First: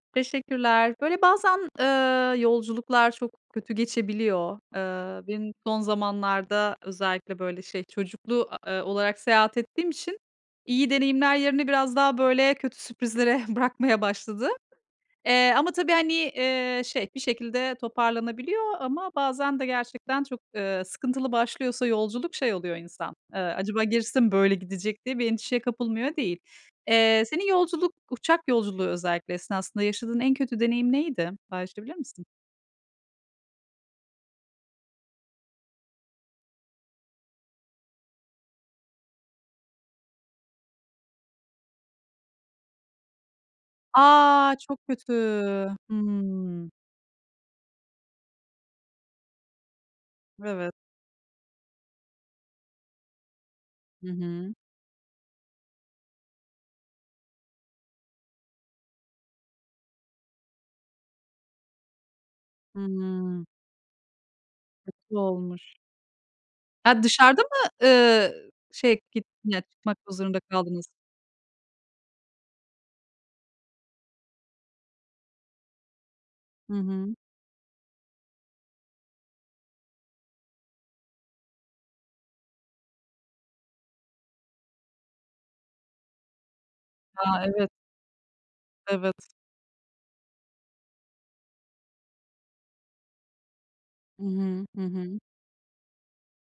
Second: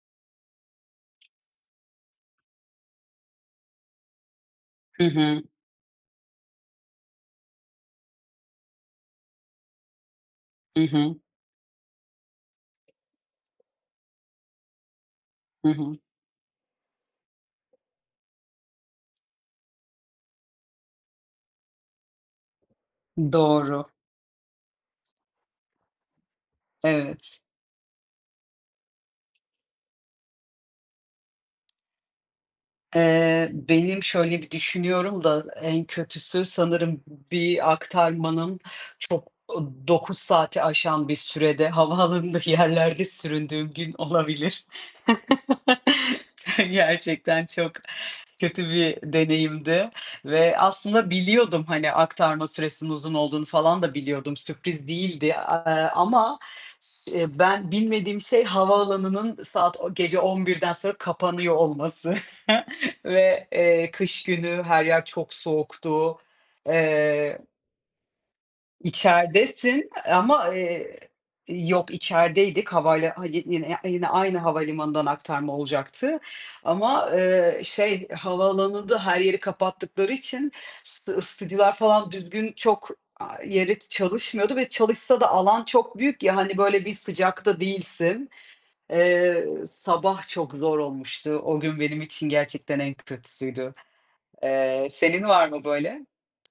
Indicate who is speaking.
Speaker 1: Teşekkürler. Böyle bazen, eee, yolculuklar çok kötü geçebiliyor.
Speaker 2: Hı
Speaker 1: Eee,
Speaker 2: hı.
Speaker 1: benim son zamanlarda özellikle, böyle şey, çocuklu, eee, olarak seyahat ettiğim için,
Speaker 2: Hı
Speaker 1: iyi
Speaker 2: hı.
Speaker 1: deneyimler yerini biraz daha böyle kötü sürprizlere bırakmaya başladı. Eee,
Speaker 2: Hı
Speaker 1: ama tabii,
Speaker 2: hı.
Speaker 1: hani, eee, şey, bir şekilde toparlanabiliyor ama bazen de gerçekten çok, eee, sıkıntılı başlıyorsa yolculuk, şey oluyor insan, eee, "Acaba
Speaker 2: Doğru.
Speaker 1: gerisi de mi böyle gidecek?" diye bir endişeye kapılmıyor değil. Eee,
Speaker 2: Evet.
Speaker 1: senin yolculuk, uçak yolculuğu özellikle esnasında yaşadığın en kötü deneyim neydi? Paylaşabilir misin?
Speaker 2: Eee, benim şöyle bir düşünüyorum da, en kötüsü sanırım b bir aktarmanın çok, ııı, 9 saati aşan bir sürede havaalanında yerlerde süründüğüm gün
Speaker 1: A!
Speaker 2: olabilir.
Speaker 1: Çok kötü!
Speaker 2: T
Speaker 1: Hımm.
Speaker 2: Gerçekten çok kötü bir deneyimdi ve
Speaker 1: Evet.
Speaker 2: aslında biliyordum, hani, aktarma süresinin uzun olduğunu falan da
Speaker 1: Hı
Speaker 2: biliyordum.
Speaker 1: hı.
Speaker 2: Sürpriz değildi, aaa, ama s ben bilmediğim şey havaalanının saat o gece 11'den sonra kapanıyor olması
Speaker 1: Hıı.
Speaker 2: ve, eee, kış günü her yer
Speaker 1: Kötü
Speaker 2: çok
Speaker 1: olmuş.
Speaker 2: soğuktu.
Speaker 1: Ha,
Speaker 2: Eee
Speaker 1: dışarıda mı ııı, şey, git ya,
Speaker 2: İçeridesin,
Speaker 1: çıkmak
Speaker 2: eee,
Speaker 1: zorunda
Speaker 2: ama,
Speaker 1: kaldınız?
Speaker 2: eee, yok, içerideydik. Havala hadi yine, ya iii, yine aynı havalimanından aktarma olacaktı
Speaker 1: Hı
Speaker 2: ama,
Speaker 1: hı.
Speaker 2: eee, şey, havaalanında her yeri kapattıkları için s ısıtıcılar falan düzgün çok, eee, yeri çalışmıyordu ve çalışsa da alan çok büyük ya, hani, böyle, bir
Speaker 1: A,
Speaker 2: sıcakta
Speaker 1: evet.
Speaker 2: değilsin.
Speaker 1: Evet.
Speaker 2: Eee, sabah çok zor olmuştu, o gün benim için gerçekten en kötüsüydü.
Speaker 1: Hı hı. Hı
Speaker 2: Eee,
Speaker 1: hı.
Speaker 2: senin var mı böyle?